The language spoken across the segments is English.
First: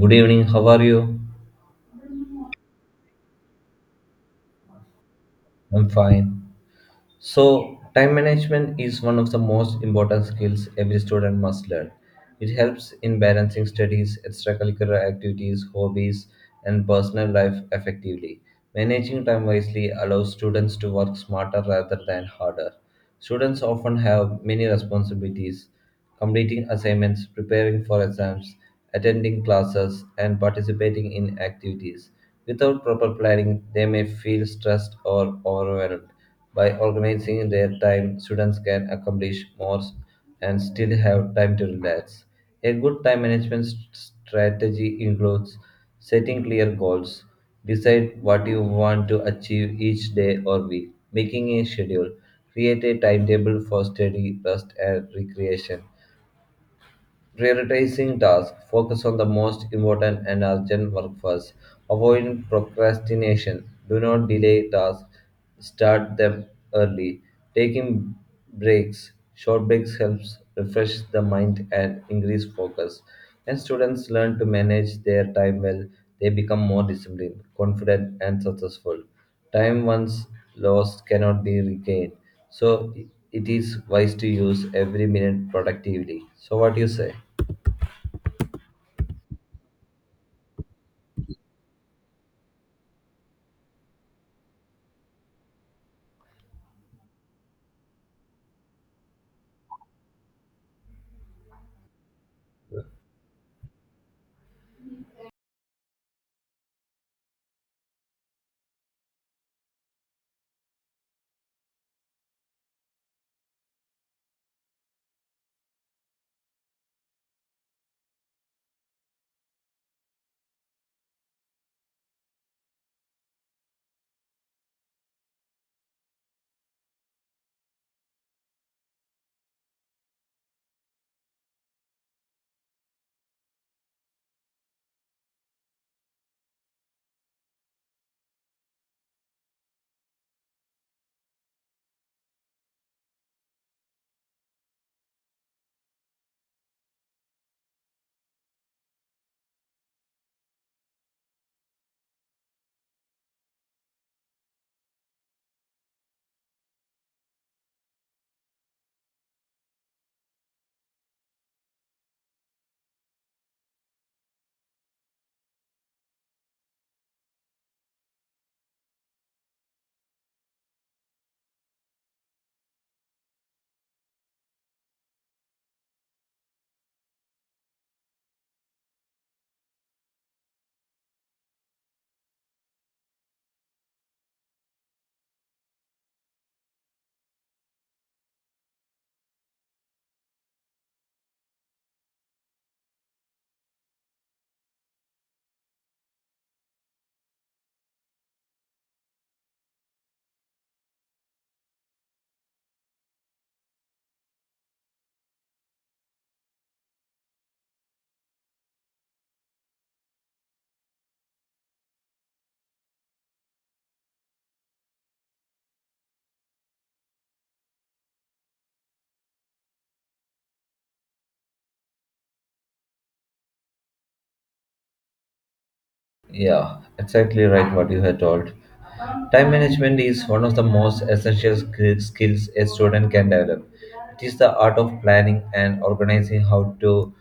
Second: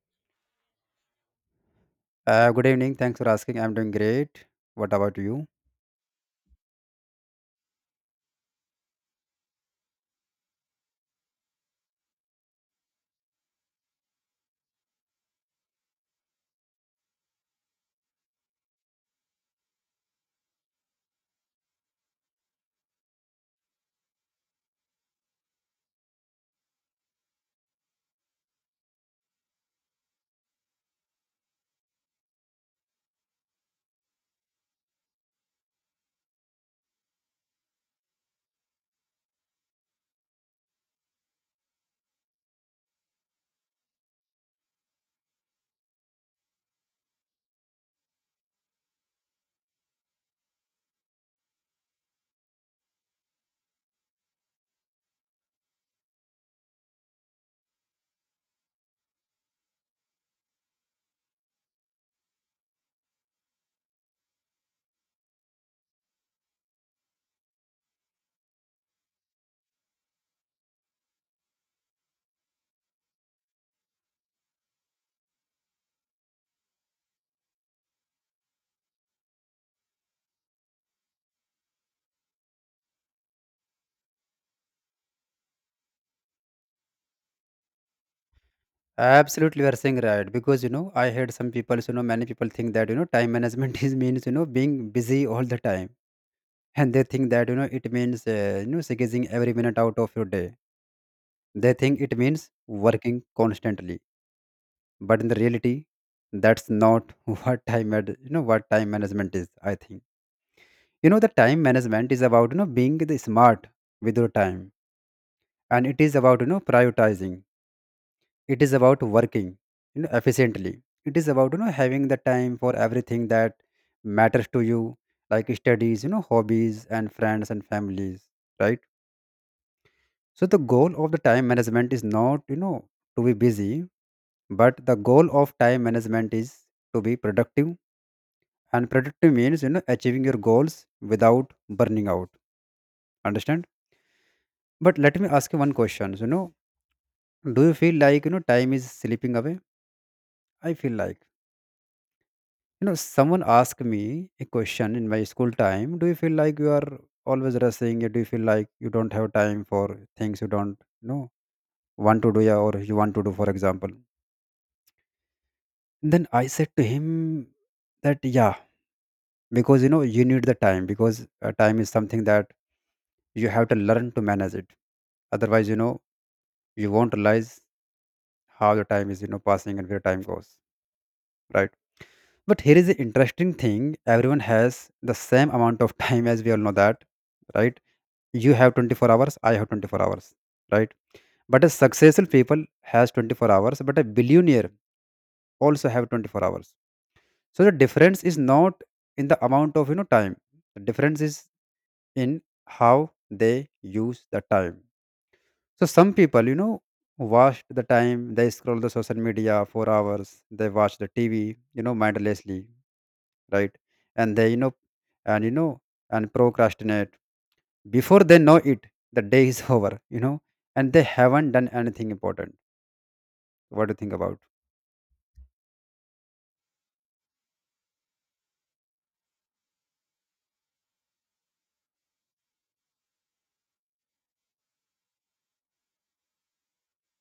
Good evening, how are you? Good evening. Thanks for asking. I'm doing great. What about you? I'm fine. So, time management is one of the most important skills every student must learn. It helps in balancing studies, extracurricular activities, hobbies, and personal life effectively. Managing time wisely allows students to work smarter rather than harder. Students often have many responsibilities: completing assignments, preparing for exams, attending classes, and participating in activities. Without proper planning, they may feel stressed or overwhelmed. By organizing their time, students can accomplish more and still have time to relax. A good time management strategy includes setting clear goals, decide what you want to achieve each day or week, making a schedule, create a timetable for study, rest, and recreation, prioritizing tasks, focus on the most important and urgent work first. Avoid procrastination. Do not delay tasks, start them early. Taking breaks, short breaks helps refresh the mind and increase focus. When students learn to manage their time well, they become more disciplined, confident, and successful. Time once lost cannot be regained, so it is wise to use every minute productively. So, what do you say? Absolutely, we are saying right because I heard some people, many people think that time management is means being busy all the time, and they think that it means squeezing every minute out of your day. They think it means working constantly, but in the reality, that's not what time ad- you know what time management is. I think the time management is about being the smart with your time, and it is about prioritizing. It is about working efficiently. It is about having the time for everything that matters to you, like studies, hobbies and friends and families, right? So the goal of the time management is not, to be busy, but the goal of time management is to be productive. And productive means achieving your goals without burning out, understand? But let me ask you one question. Do you feel like time is slipping away? I feel like, you know, someone asked me a question in my school time. Do you feel like you are always rushing? Or do you feel like you don't have time for things you don't want to do, yeah, or you want to do, for example? Then I said to him that yeah, because you need the time, because time is something that you have to learn to manage it. Otherwise, you won't realize how the time is passing and where time goes, right? But here is the interesting thing: everyone has the same amount of time, as we all know that, right? You have 24 hours, I have 24 hours, right? But a successful people has 24 hours, but a billionaire also have 24 hours. So the difference is not in the amount of time. The difference is in how they use the time. So some people, waste the time. They scroll the social media for hours, they watch the tv mindlessly, right? And they and and procrastinate, before they know it the day is over, and they haven't done anything important. What do you think about? Yeah, exactly right what you had told. Time management is one of the most essential skills a student can develop. It is the art of planning and organizing how to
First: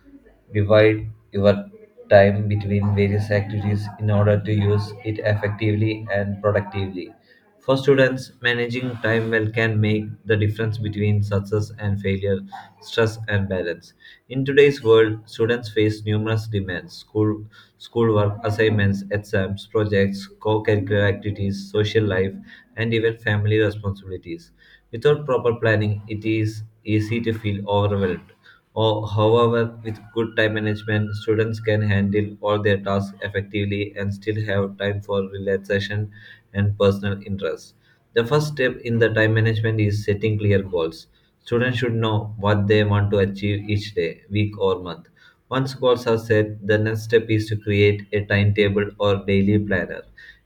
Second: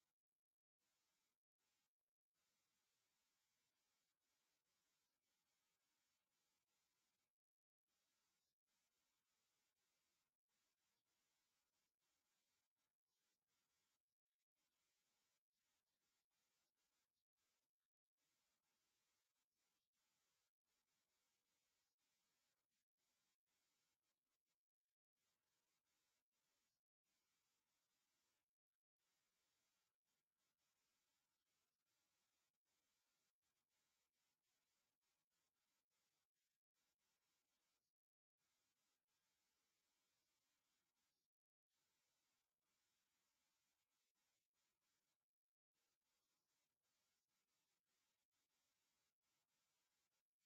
divide your time between various activities in order to use it effectively and productively. For students, managing time well can make the difference between success and failure, stress and balance. In today's world, students face numerous demands: school, schoolwork, assignments, exams, projects, co curricular activities, social life, and even family responsibilities. Without proper planning, it is easy to feel overwhelmed or, however, with good time management, students can handle all their tasks effectively and still have time for relaxation and personal interests. The first step in the time management is setting clear goals. Students should know what they want to achieve each day, week, or month. Once goals are set, the next step is to create a timetable or daily planner.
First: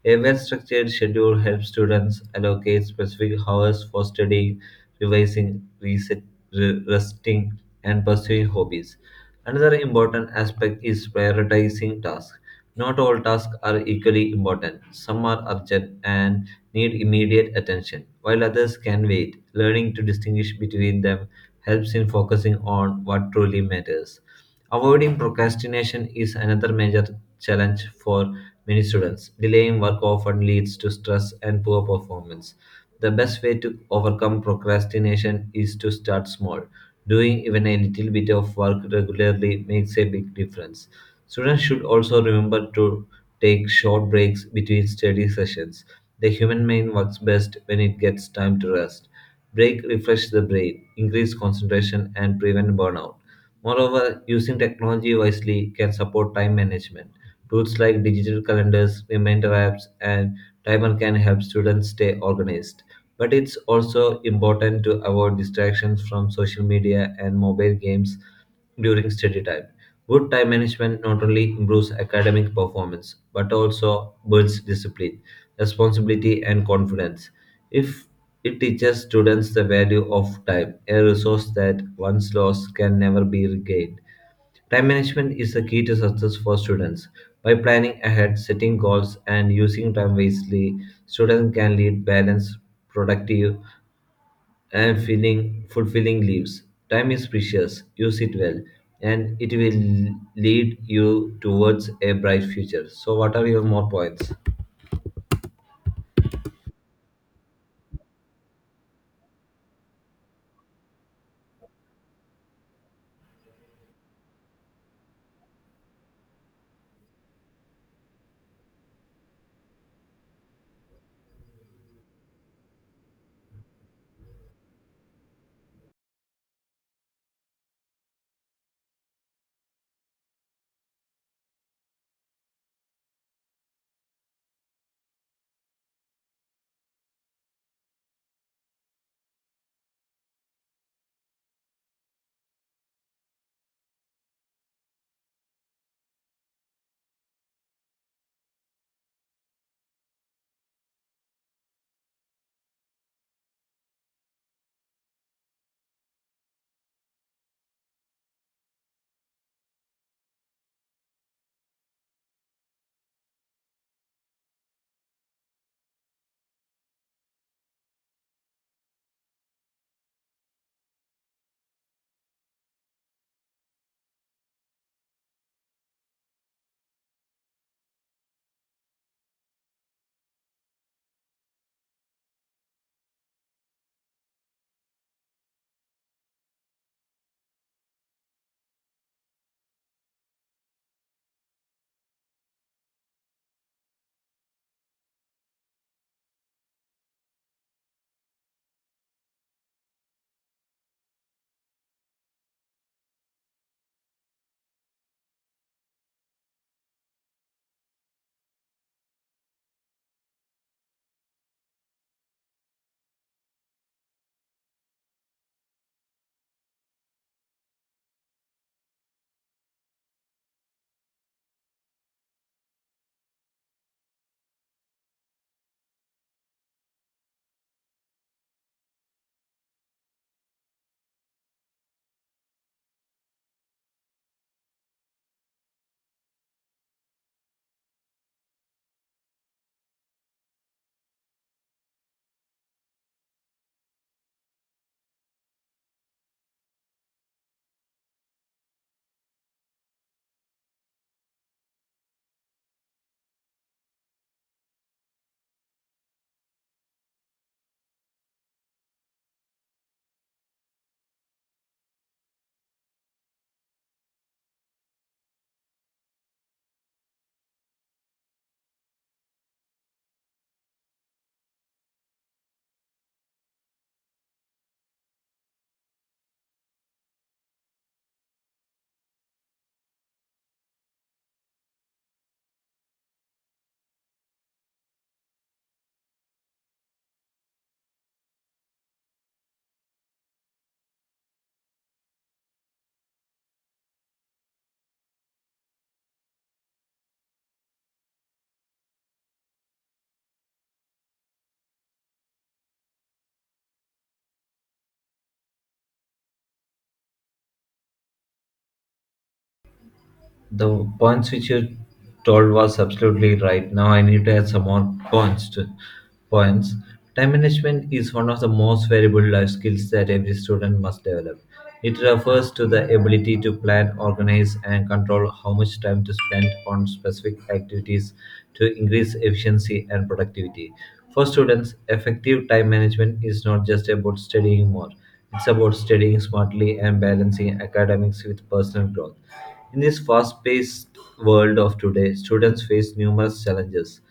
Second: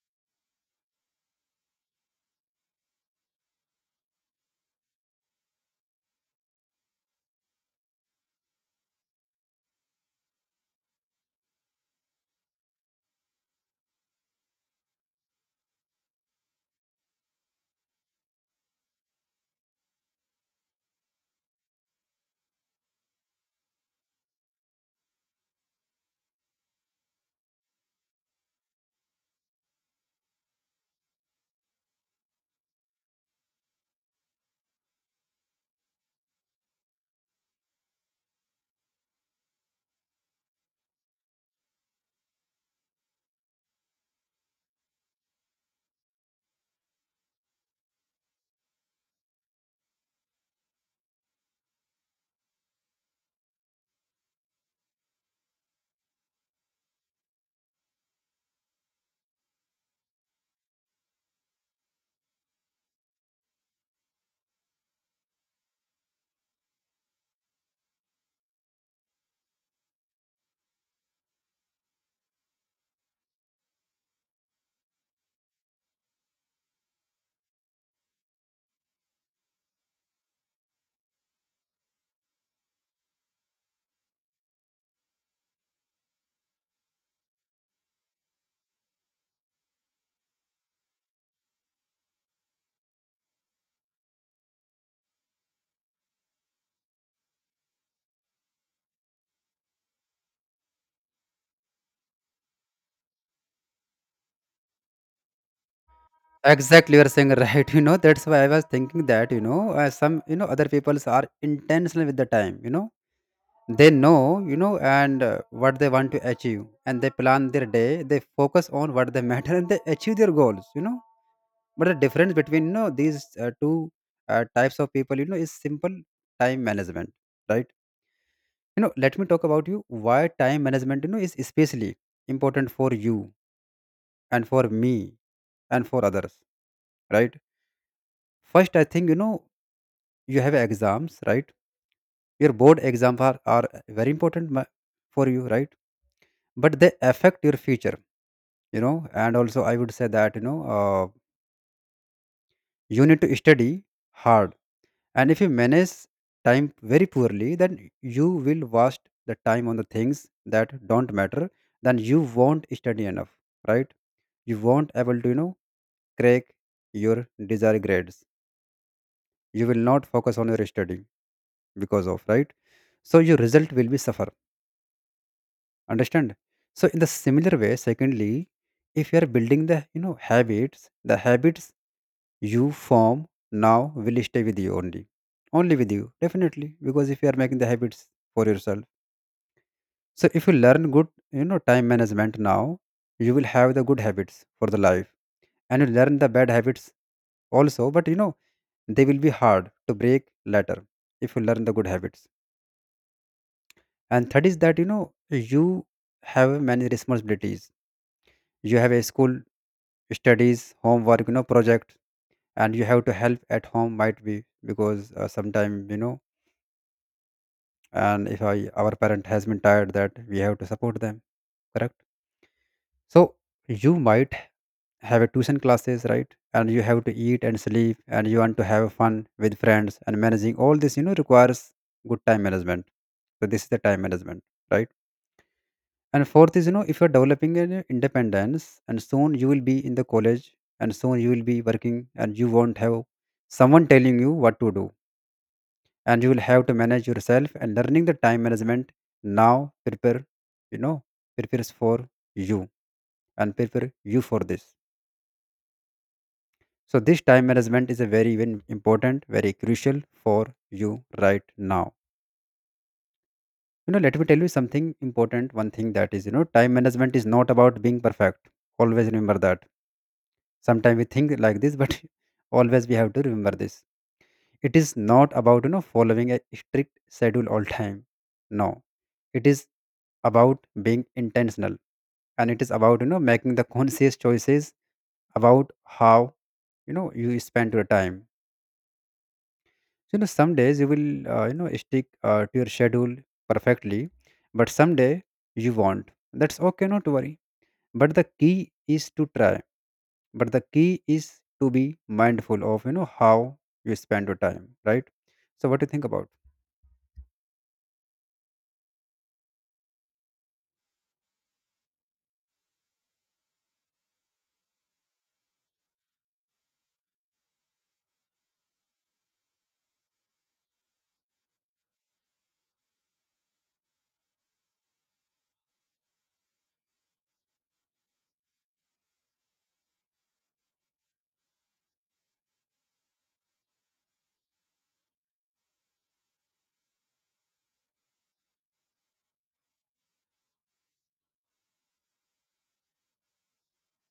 A well structured schedule helps students allocate specific hours for studying, revising, resting, and pursuing hobbies. Another important aspect is prioritizing tasks. Not all tasks are equally important. Some are urgent and need immediate attention, while others can wait. Learning to distinguish between them helps in focusing on what truly matters. Avoiding procrastination is another major challenge for many students. Delaying work often leads to stress and poor performance. The best way to overcome procrastination is to start small. Doing even a little bit of work regularly makes a big difference. Students should also remember to take short breaks between study sessions. The human mind works best when it gets time to rest. Break refresh the brain, increase concentration, and prevent burnout. Moreover, using technology wisely can support time management. Tools like digital calendars, reminder apps, and timer can help students stay organized. But it's also important to avoid distractions from social media and mobile games during study time. Good time management not only improves academic performance but also builds discipline, responsibility, and confidence. If it teaches students the value of time, a resource that once lost can never be regained. Time management is the key to success for students. By planning ahead, setting goals, and using time wisely, students can lead balanced, productive, and feeling fulfilling lives. Time is precious. Use it well, and it will lead you towards a bright future. So, what are your more points? Exactly, you are saying right. That's why I was thinking that some other peoples are intentional with the time. They know, and what they want to achieve, and they plan their day, they focus on what they matter, and they achieve their goals, but the difference between these two types of people, is simple: time management, right? Let me talk about you, why time management is especially important for you, and for me, and for others, right? First, I think you have exams, right? Your board exams are very important, for you, right? But they affect your future, and also I would say that you need to study hard. And if you manage time very poorly, then you will waste the time on the things that don't matter. Then you won't study enough, right? You won't able to crack your desired grades. You will not focus on your study, because of, right? So your result will be suffer, understand? So in the similar way, secondly, if you are building the habits, the habits you form now will stay with you only, only with you, definitely. Because if you are making the habits for yourself, so if you learn good time management now, you will have the good habits for the life. And you learn the bad habits also, but they will be hard to break later, if you learn the good habits. And third is that you have many responsibilities. You have a school, studies, homework, project, and you have to help at home, might be, because sometime, and if I, our parent has been tired, that we have to support them, correct. So you might have a tuition classes, right? And you have to eat and sleep, and you want to have fun with friends, and managing all this, requires good time management. So this is the time management, right? And fourth is, if you're developing an independence, and soon you will be in the college, and soon you will be working, and you won't have someone telling you what to do, and you will have to manage yourself. And learning the time management now, prepare, you know, prepares for you, and prepare you for this. So this time management is a very very important, very crucial for you right now. You know, let me tell you something important. One thing that is, time management is not about being perfect. Always remember that. Sometimes we think like this, but always we have to remember this. It is not about following a strict schedule all time. No, it is about being intentional, and it is about making the conscious choices about how you spend your time. Some days you will stick to your schedule perfectly, but someday you won't. That's okay, not to worry. But the key is to try. But the key is to be mindful of how you spend your time, right? So what do you think about? The points which you told was absolutely right. Now I need to add some more points to points. Time management is one of the most valuable life skills that every student must develop. It refers to the ability to plan, organize, and control how much time to spend on specific activities to increase efficiency and productivity. For students, effective time management is not just about studying more. It's about studying smartly and balancing academics with personal growth. In this fast paced world of today, students face numerous challenges:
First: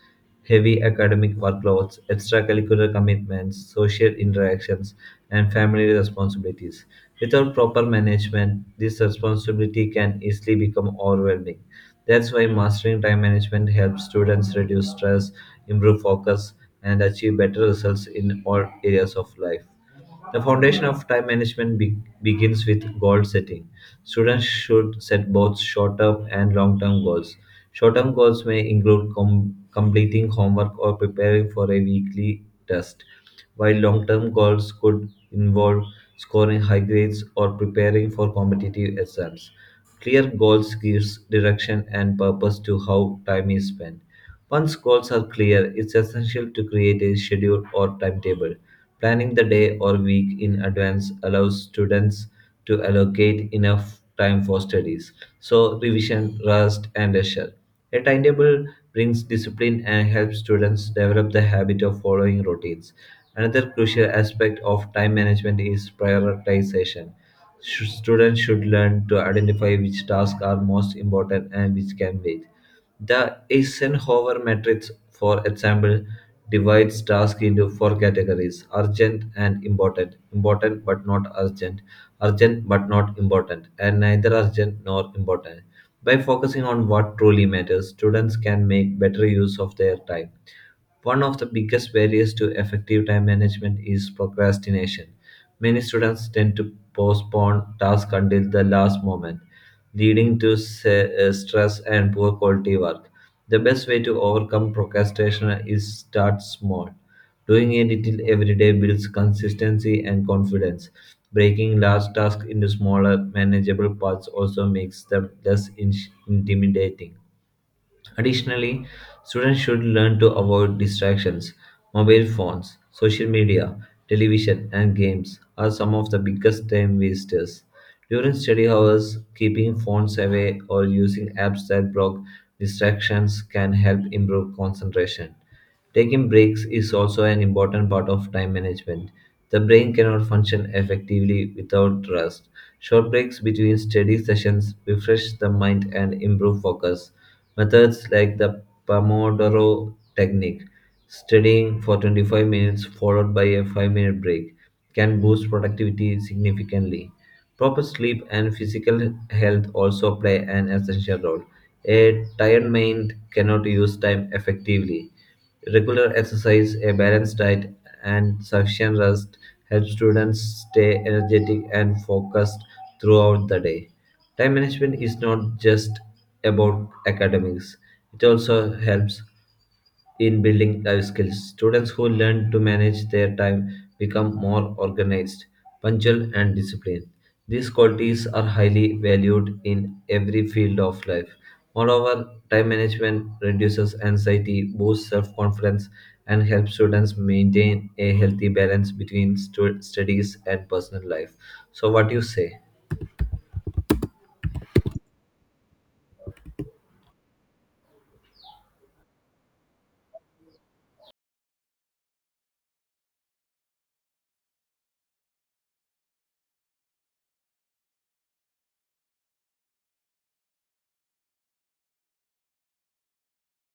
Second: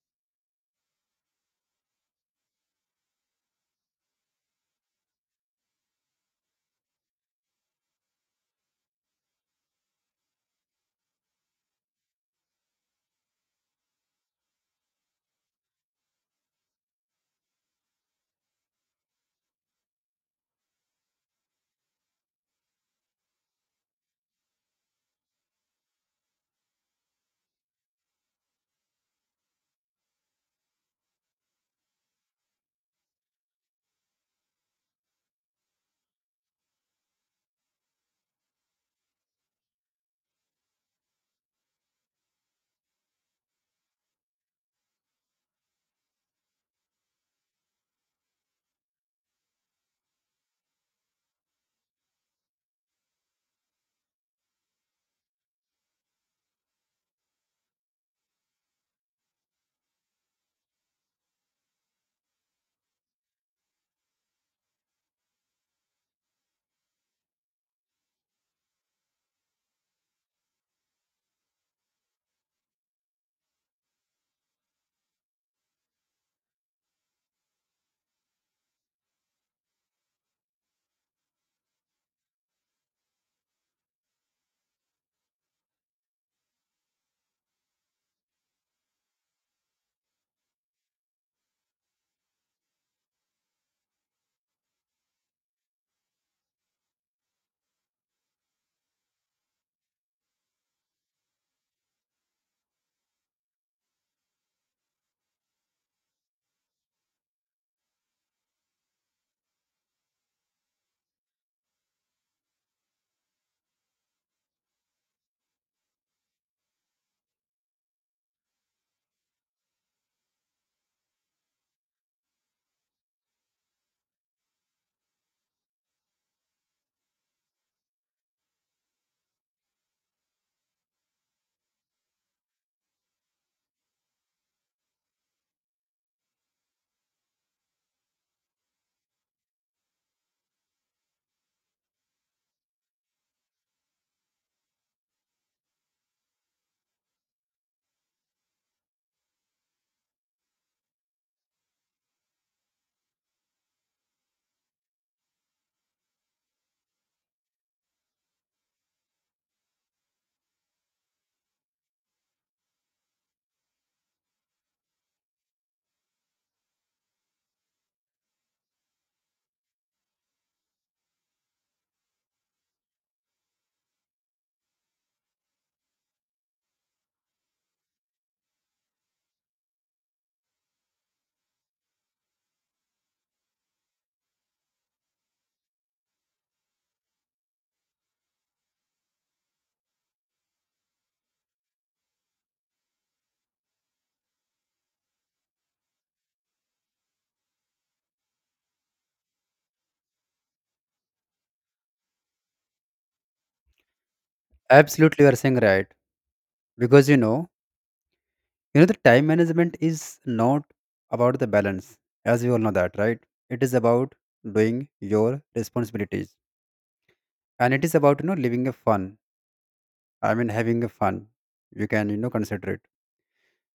heavy academic workloads, extracurricular commitments, social interactions, and family responsibilities. Without proper management, this responsibility can easily become overwhelming. That's why mastering time management helps students reduce stress, improve focus, and achieve better results in all areas of life. The foundation of time management begins with goal setting. Students should set both short term and long term goals. Short term goals may include completing homework or preparing for a weekly test, while long term goals could involve scoring high grades or preparing for competitive exams. Clear goals gives direction and purpose to how time is spent. Once goals are clear, it's essential to create a schedule or timetable. Planning the day or week in advance allows students to allocate enough time for studies, so revision, rest, and leisure. A timetable brings discipline and helps students develop the habit of following routines. Another crucial aspect of time management is prioritization. Students should learn to identify which tasks are most important and which can wait. The Eisenhower matrix, for example, divides tasks into four categories: urgent and important, important but not urgent, urgent but not important, and neither urgent nor important. By focusing on what truly matters, students can make better use of their time. One of the biggest barriers to effective time management is procrastination. Many students tend to postpone tasks until the last moment, leading to stress and poor quality work. The best way to overcome procrastination is start small. Doing a little every day builds consistency and confidence. Breaking large tasks into smaller, manageable parts also makes them less intimidating. Additionally, students should learn to avoid distractions. Mobile phones, social media, television, and games are some of the biggest time wasters. During study hours, keeping phones away or using apps that block distractions can help improve concentration. Taking breaks is also an important part of time management. The brain cannot function effectively without rest. Short breaks between study sessions refresh the mind and improve focus. Methods like the Pomodoro technique, studying for 25 minutes followed by a 5-minute break, can boost productivity significantly. Proper sleep and physical health also play an essential role. A tired mind cannot use time effectively. Regular exercise, a balanced diet, and sufficient rest help students stay energetic and focused throughout the day. Time management is not just about academics, it also helps in building life skills. Students who learn to manage their time become more organized, punctual, and disciplined. These qualities are highly valued in every field of life. Moreover, time management reduces anxiety, boosts self confidence, and helps students maintain a healthy balance between studies and personal life. So, what do you say? Absolutely, you are saying right, because the time management is not about the balance, as we all know that, right? It is about doing your responsibilities, and it is about living a fun. I mean, having a fun. You can, consider it.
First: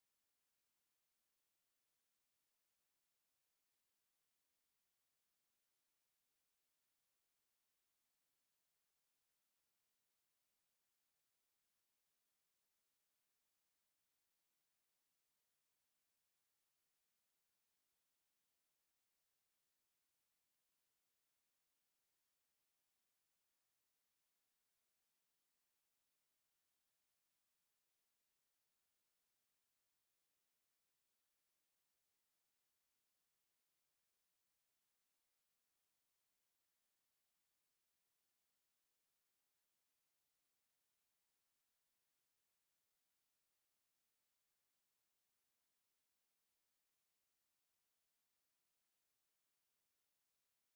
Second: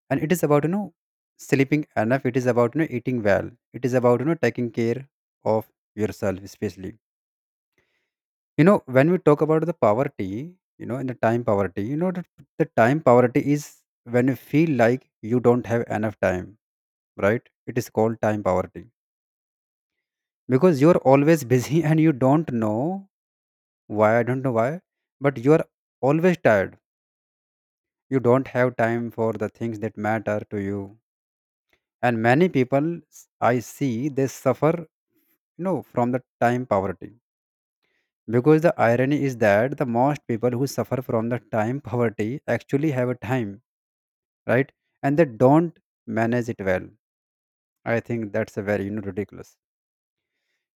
And it is about, sleeping enough. It is about, eating well. It is about, taking care of yourself, especially. You know, when we talk about the poverty, in the time poverty, the time poverty is when you feel like you don't have enough time, right? It is called time poverty because you're always busy and you don't know why. I don't know why, but you're always tired. You don't have time for the things that matter to you, and many people, s- I see they suffer, from the time poverty. Because the irony is that the most people who suffer from the time poverty actually have a time, right? And they don't manage it well. I think that's a very ridiculous.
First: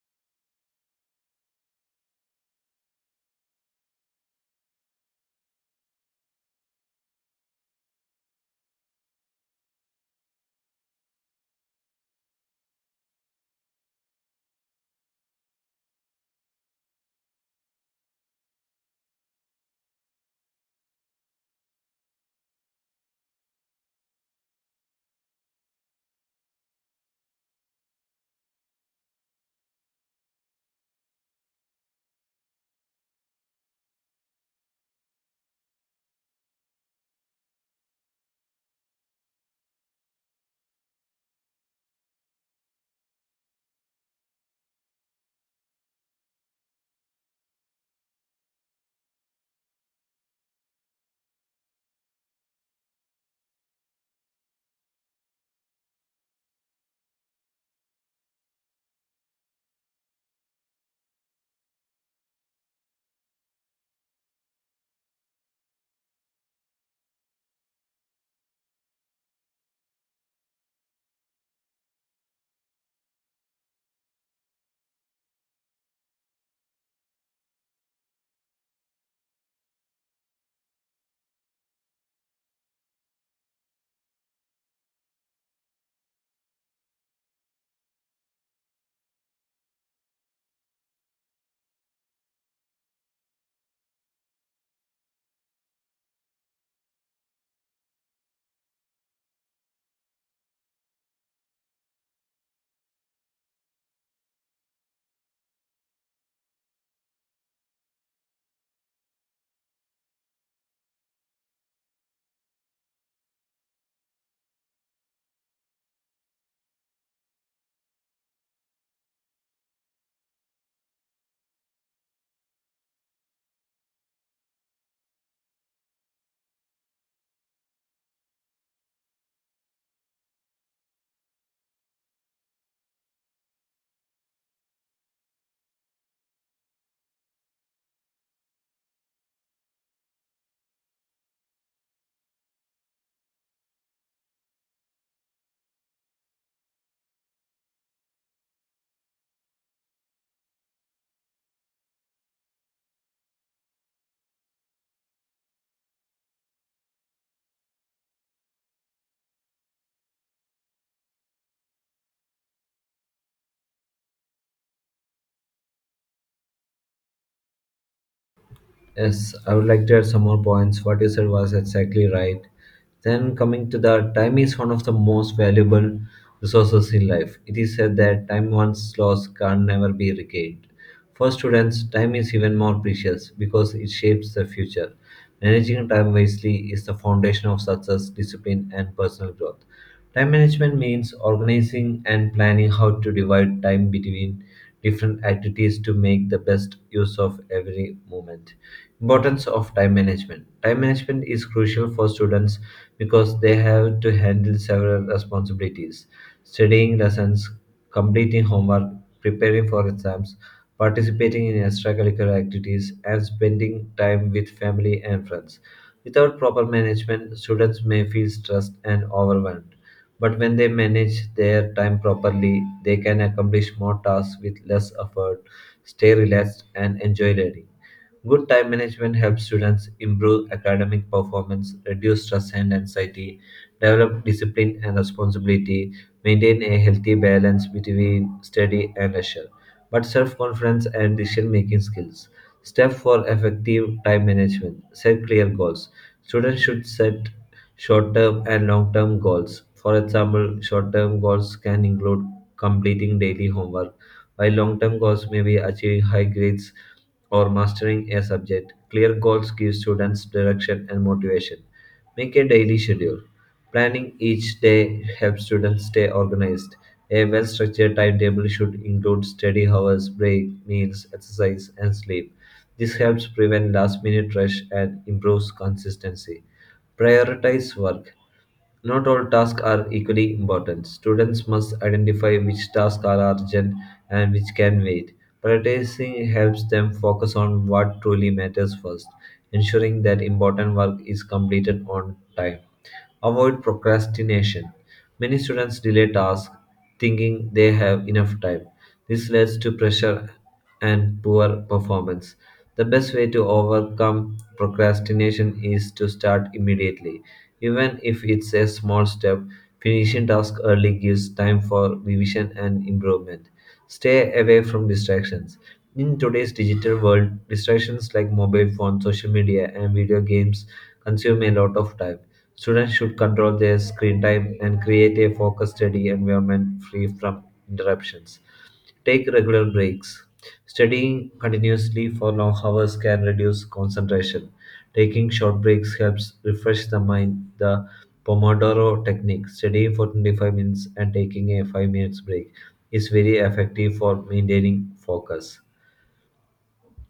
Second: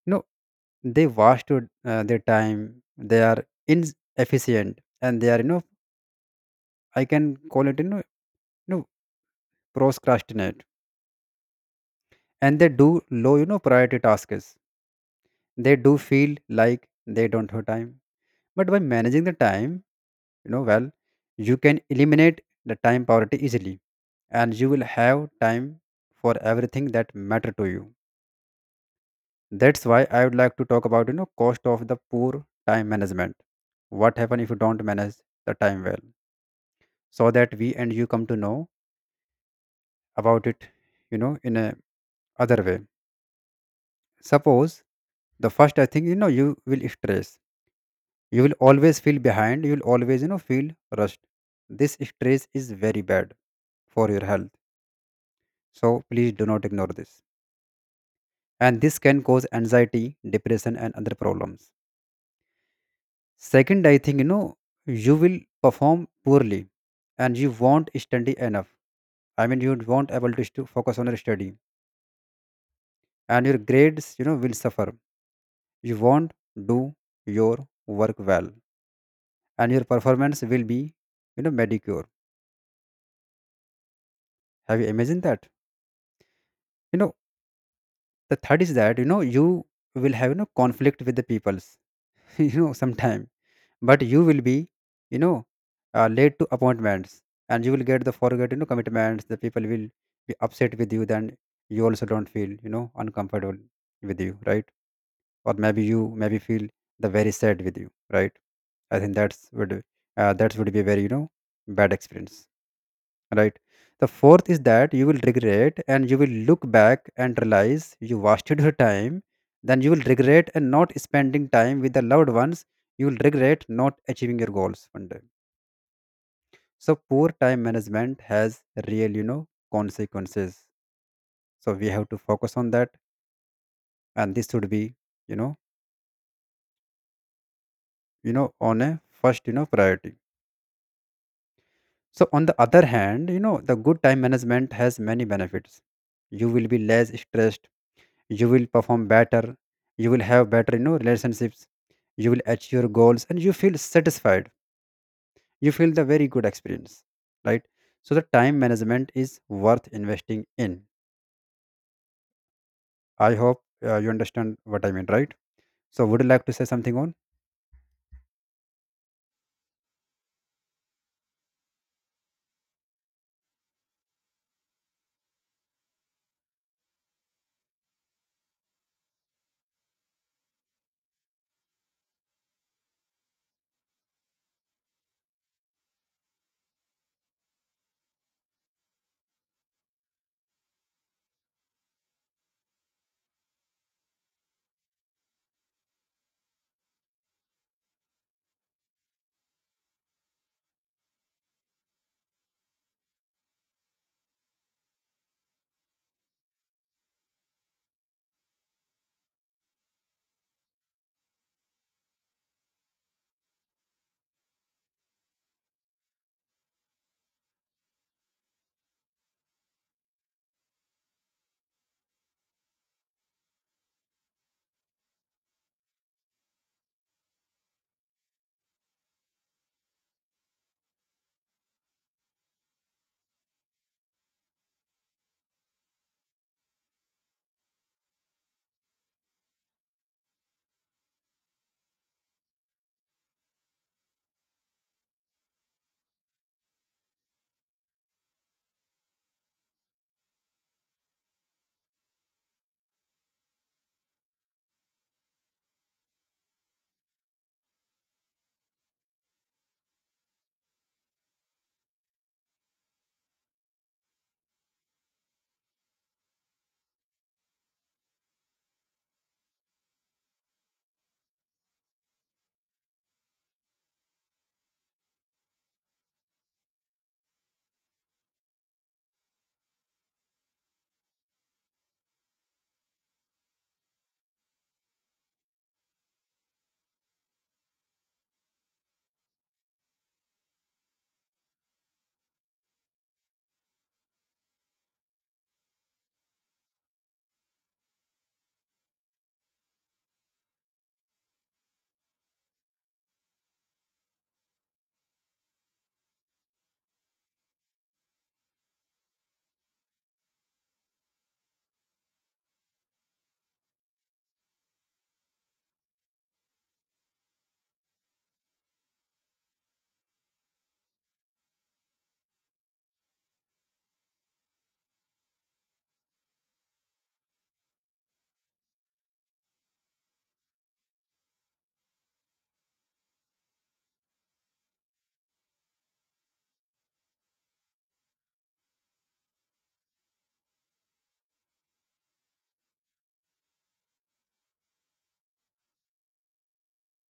you know they their time. They are inefficient, and they are I can call it, you know procrastinate. And they do low priority tasks. They do feel like they don't have time. But by managing the time, well, you can eliminate the time poverty easily, and you will have time for everything that matter to you. That's why I would like to talk about, cost of the poor time management. What happen if you don't manage the time well? So that we and you come to know about it, in a other way. Suppose the first, I think, you will stress. You will always feel behind. You will always, feel rushed. This stress is very bad for your health, so please do not ignore this. And this can cause anxiety, depression, and other problems. Second, I think you will perform poorly, and you won't study enough. I mean, you won't able to focus on your study, and your grades will suffer. You won't do your work well, and your performance will be mediocre. Have you imagined that? You know the third is that you will have conflict with the peoples. Sometime, but you will be you know late to appointments, and you will get the forget commitments. The people will be upset with you, then you also don't feel uncomfortable with you, right? Or maybe you maybe feel the very sad with you, right? I think that's would, that would be a very bad experience, right? The fourth is that you will regret, and you will look back and realize you wasted your time. Then you will regret and not spending time with the loved ones. You will regret not achieving your goals one day. So poor time management has real consequences. So we have to focus on that, and this should be, you know on a first priority. So on the other hand, the good time management has many benefits. You will be less stressed, you will perform better, you will have better relationships, you will achieve your goals, and you feel satisfied. You feel the very good experience, right? So the time management is worth investing in. I hope you understand what I mean, right? So would you like to say something on? Yes, I would like to add some more points. What you said was exactly right. Then, coming to the time is one of the most valuable resources in life. It is said that time once lost can never be regained. For students, time is even more precious because it shapes the future. Managing time wisely is the foundation of success, discipline, and personal growth. Time management means organizing and planning how to divide time between different activities to make the best use of every moment. Importance of time management. Time management is crucial for students because they have to handle several responsibilities: studying lessons, completing homework, preparing for exams, participating in extracurricular activities, and spending time with family and friends. Without proper management, students may feel stressed and overwhelmed. But when they manage their time properly, they can accomplish more tasks with less effort, stay relaxed, and enjoy learning. Good time management helps students improve academic performance, reduce stress and anxiety, develop discipline and responsibility, maintain a healthy balance between study and leisure, but self confidence and decision making skills. Step for effective time management: set clear goals. Students should set short term and long term goals. For example, short term goals can include completing daily homework, while long term goals may be achieving high grades or mastering a subject. Clear goals give students direction and motivation. Make a daily schedule. Planning each day helps students stay organized. A well structured timetable should include study hours, break, meals, exercise, and sleep. This helps prevent last minute rush and improves consistency. Prioritize work. Not all tasks are equally important. Students must identify which tasks are urgent and which can wait. Prioritizing helps them focus on what truly matters first, ensuring that important work is completed on time. Avoid procrastination. Many students delay tasks thinking they have enough time. This leads to pressure and poor performance. The best way to overcome procrastination is to start immediately. Even if it's a small step, finishing tasks early gives time for revision and improvement. Stay away from distractions. In today's digital world, distractions like mobile phones, social media, and video games consume a lot of time. Students should control their screen time and create a focused study environment free from interruptions. Take regular breaks. Studying continuously for long hours can reduce concentration. Taking short breaks helps refresh the mind. The Pomodoro technique, studying for 25 minutes and taking a 5 minutes break, is very effective for maintaining focus.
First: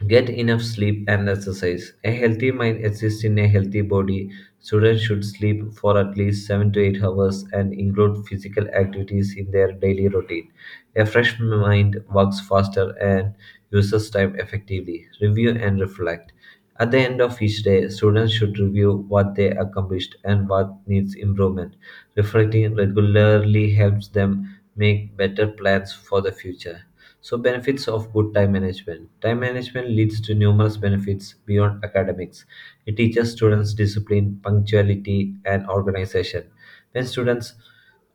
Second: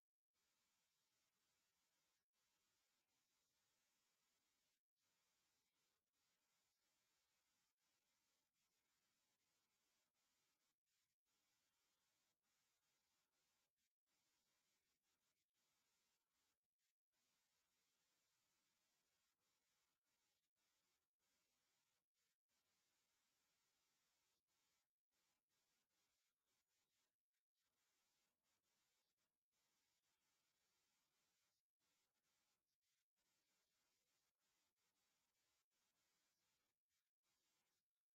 Get enough sleep and exercise. A healthy mind exists in a healthy body. Students should sleep for at least 7 to 8 hours and include physical activities in their daily routine. A fresh mind works faster and uses time effectively. Review and reflect. At the end of each day, students should review what they accomplished and what needs improvement. Reflecting regularly helps them make better plans for the future. So, benefits of good time management. Time management leads to numerous benefits beyond academics. It teaches students discipline, punctuality, and organization. When students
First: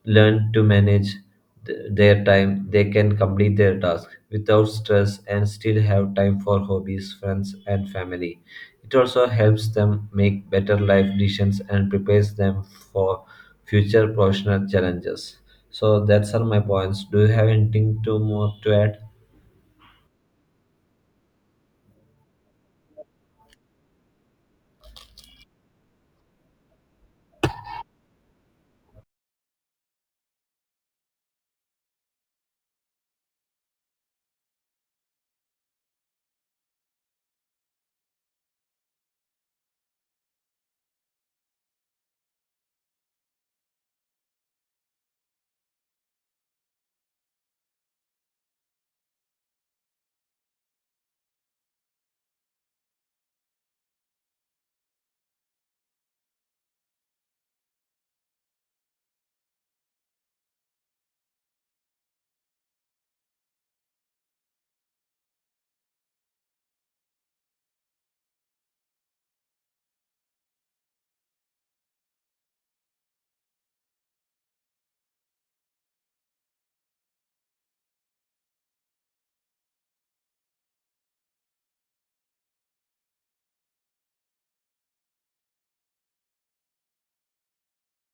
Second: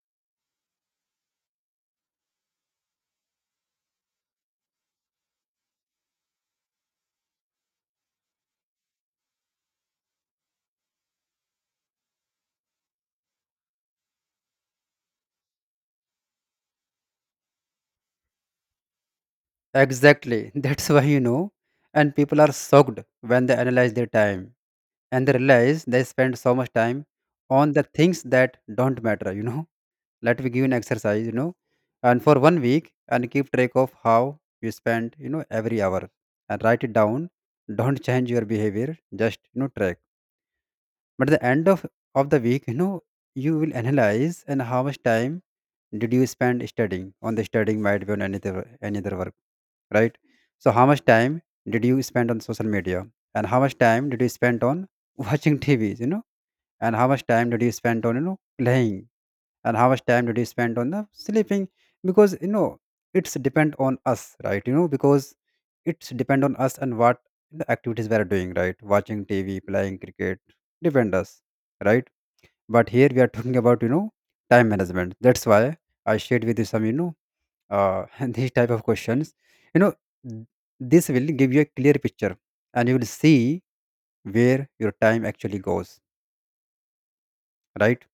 learn to manage their time, they can complete their tasks without stress and still have time for hobbies, friends, and family. It also helps them make better life decisions and prepares them for future professional challenges. So that's all my points. Do you have anything to more to add? Exactly. That's why, and people are shocked when they analyze their time, and they realize they spend so much time on the things that don't matter, let me give an exercise, and for one week, and keep track of how you spend every hour, and write it down. Don't change your behavior, just track. But at the end of the week, you will analyze, and how much time did you spend studying, on the studying, might be on any other work, right? So how much time did you spend on social media? And how much time did you spend on watching tvs, and how much time did you spend on playing? And how much time did you spend on the sleeping? Because it's depend on us, right? Because it's depend on us, and what the activities we are doing, right? Watching tv, playing cricket, depend us, right? But here we are talking about time management. That's why I shared with you some, uh these type of questions, you know th- this will give you a clear picture, and you will see where your time actually goes, right?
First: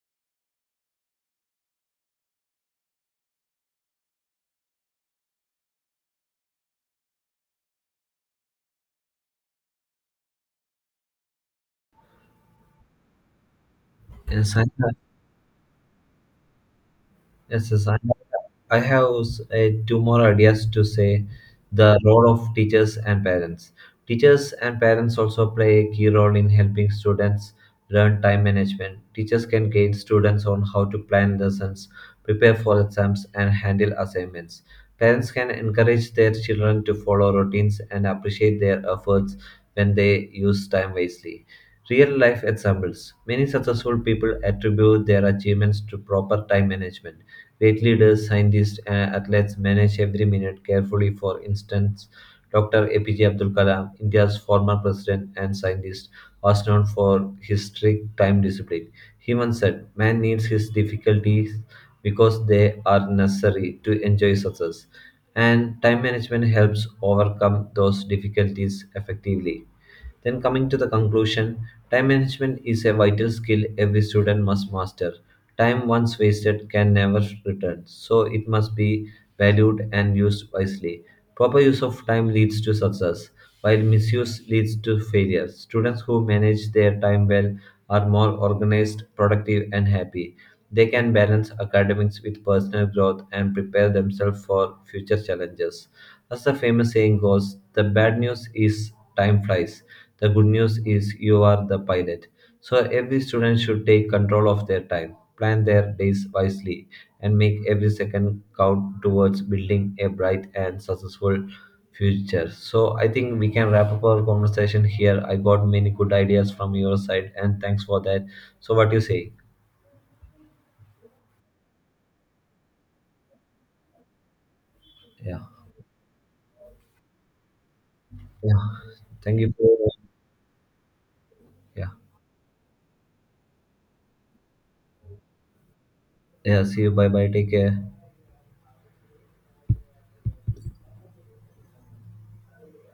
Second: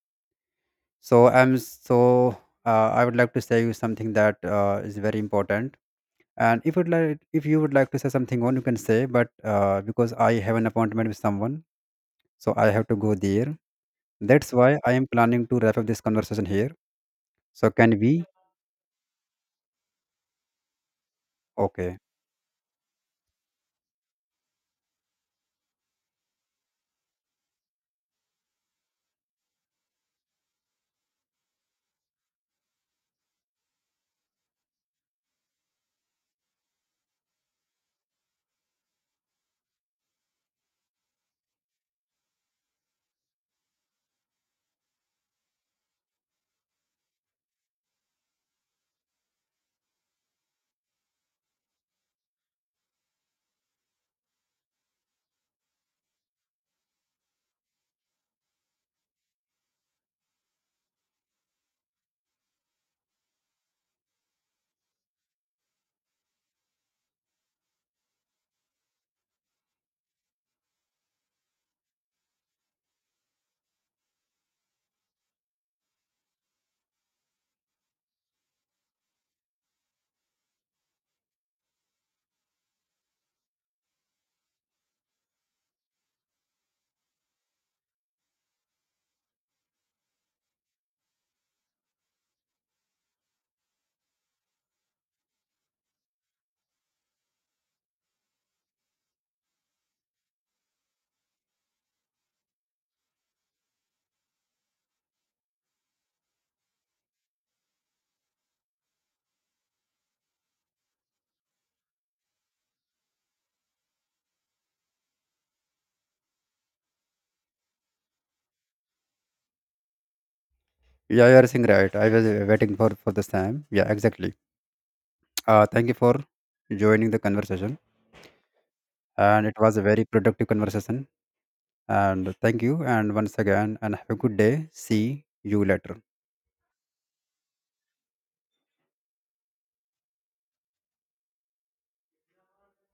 So I'm so I would like to say you something that is very important. And if you'd like, if you would like to say something on, you can say. But because I have an appointment with someone, so I have to go there. That's Yes, I- why I am planning to wrap up this conversation here. So yes, I can we? Have two more ideas to say. The Okay. role of teachers and parents. Teachers and parents also play a key role in helping students learn time management. Teachers can guide students on how to plan lessons, prepare for exams, and handle assignments. Parents can encourage their children to follow routines and appreciate their efforts when they use time wisely. Real life examples. Many successful people attribute their achievements to proper time management. Great leaders, scientists, and athletes manage every minute carefully. For instance, Dr. APJ Abdul Kalam, India's former president and scientist, was known for his strict time discipline. He once said, "Man needs his difficulties because they are necessary to enjoy success." And time management helps overcome those difficulties effectively. Then, coming to the conclusion, time management is a vital skill every student must master. Time once wasted can never return, so it must be valued and used wisely. Proper use of time leads to success, while misuse leads to failure. Students who manage their time well are more organized, productive, and happy. They can balance academics with personal growth and prepare themselves for future challenges. As the famous saying goes, "The bad news is time flies, the good news is you are the pilot." So every student should take control of their time, plan their days wisely, and make every second count towards building a bright and successful future. So I think we can wrap up our conversation here. I got many good ideas from your side, and thanks for that. So what do you say? Yeah, you are saying right. I was waiting for this time. Yeah, exactly. Yeah, Thank you for joining the conversation, yeah. Thank and you. it was a For, very productive conversation. yeah, And thank you. And once again, and have a good day. See you later. yeah. See you. Bye, bye. Take care.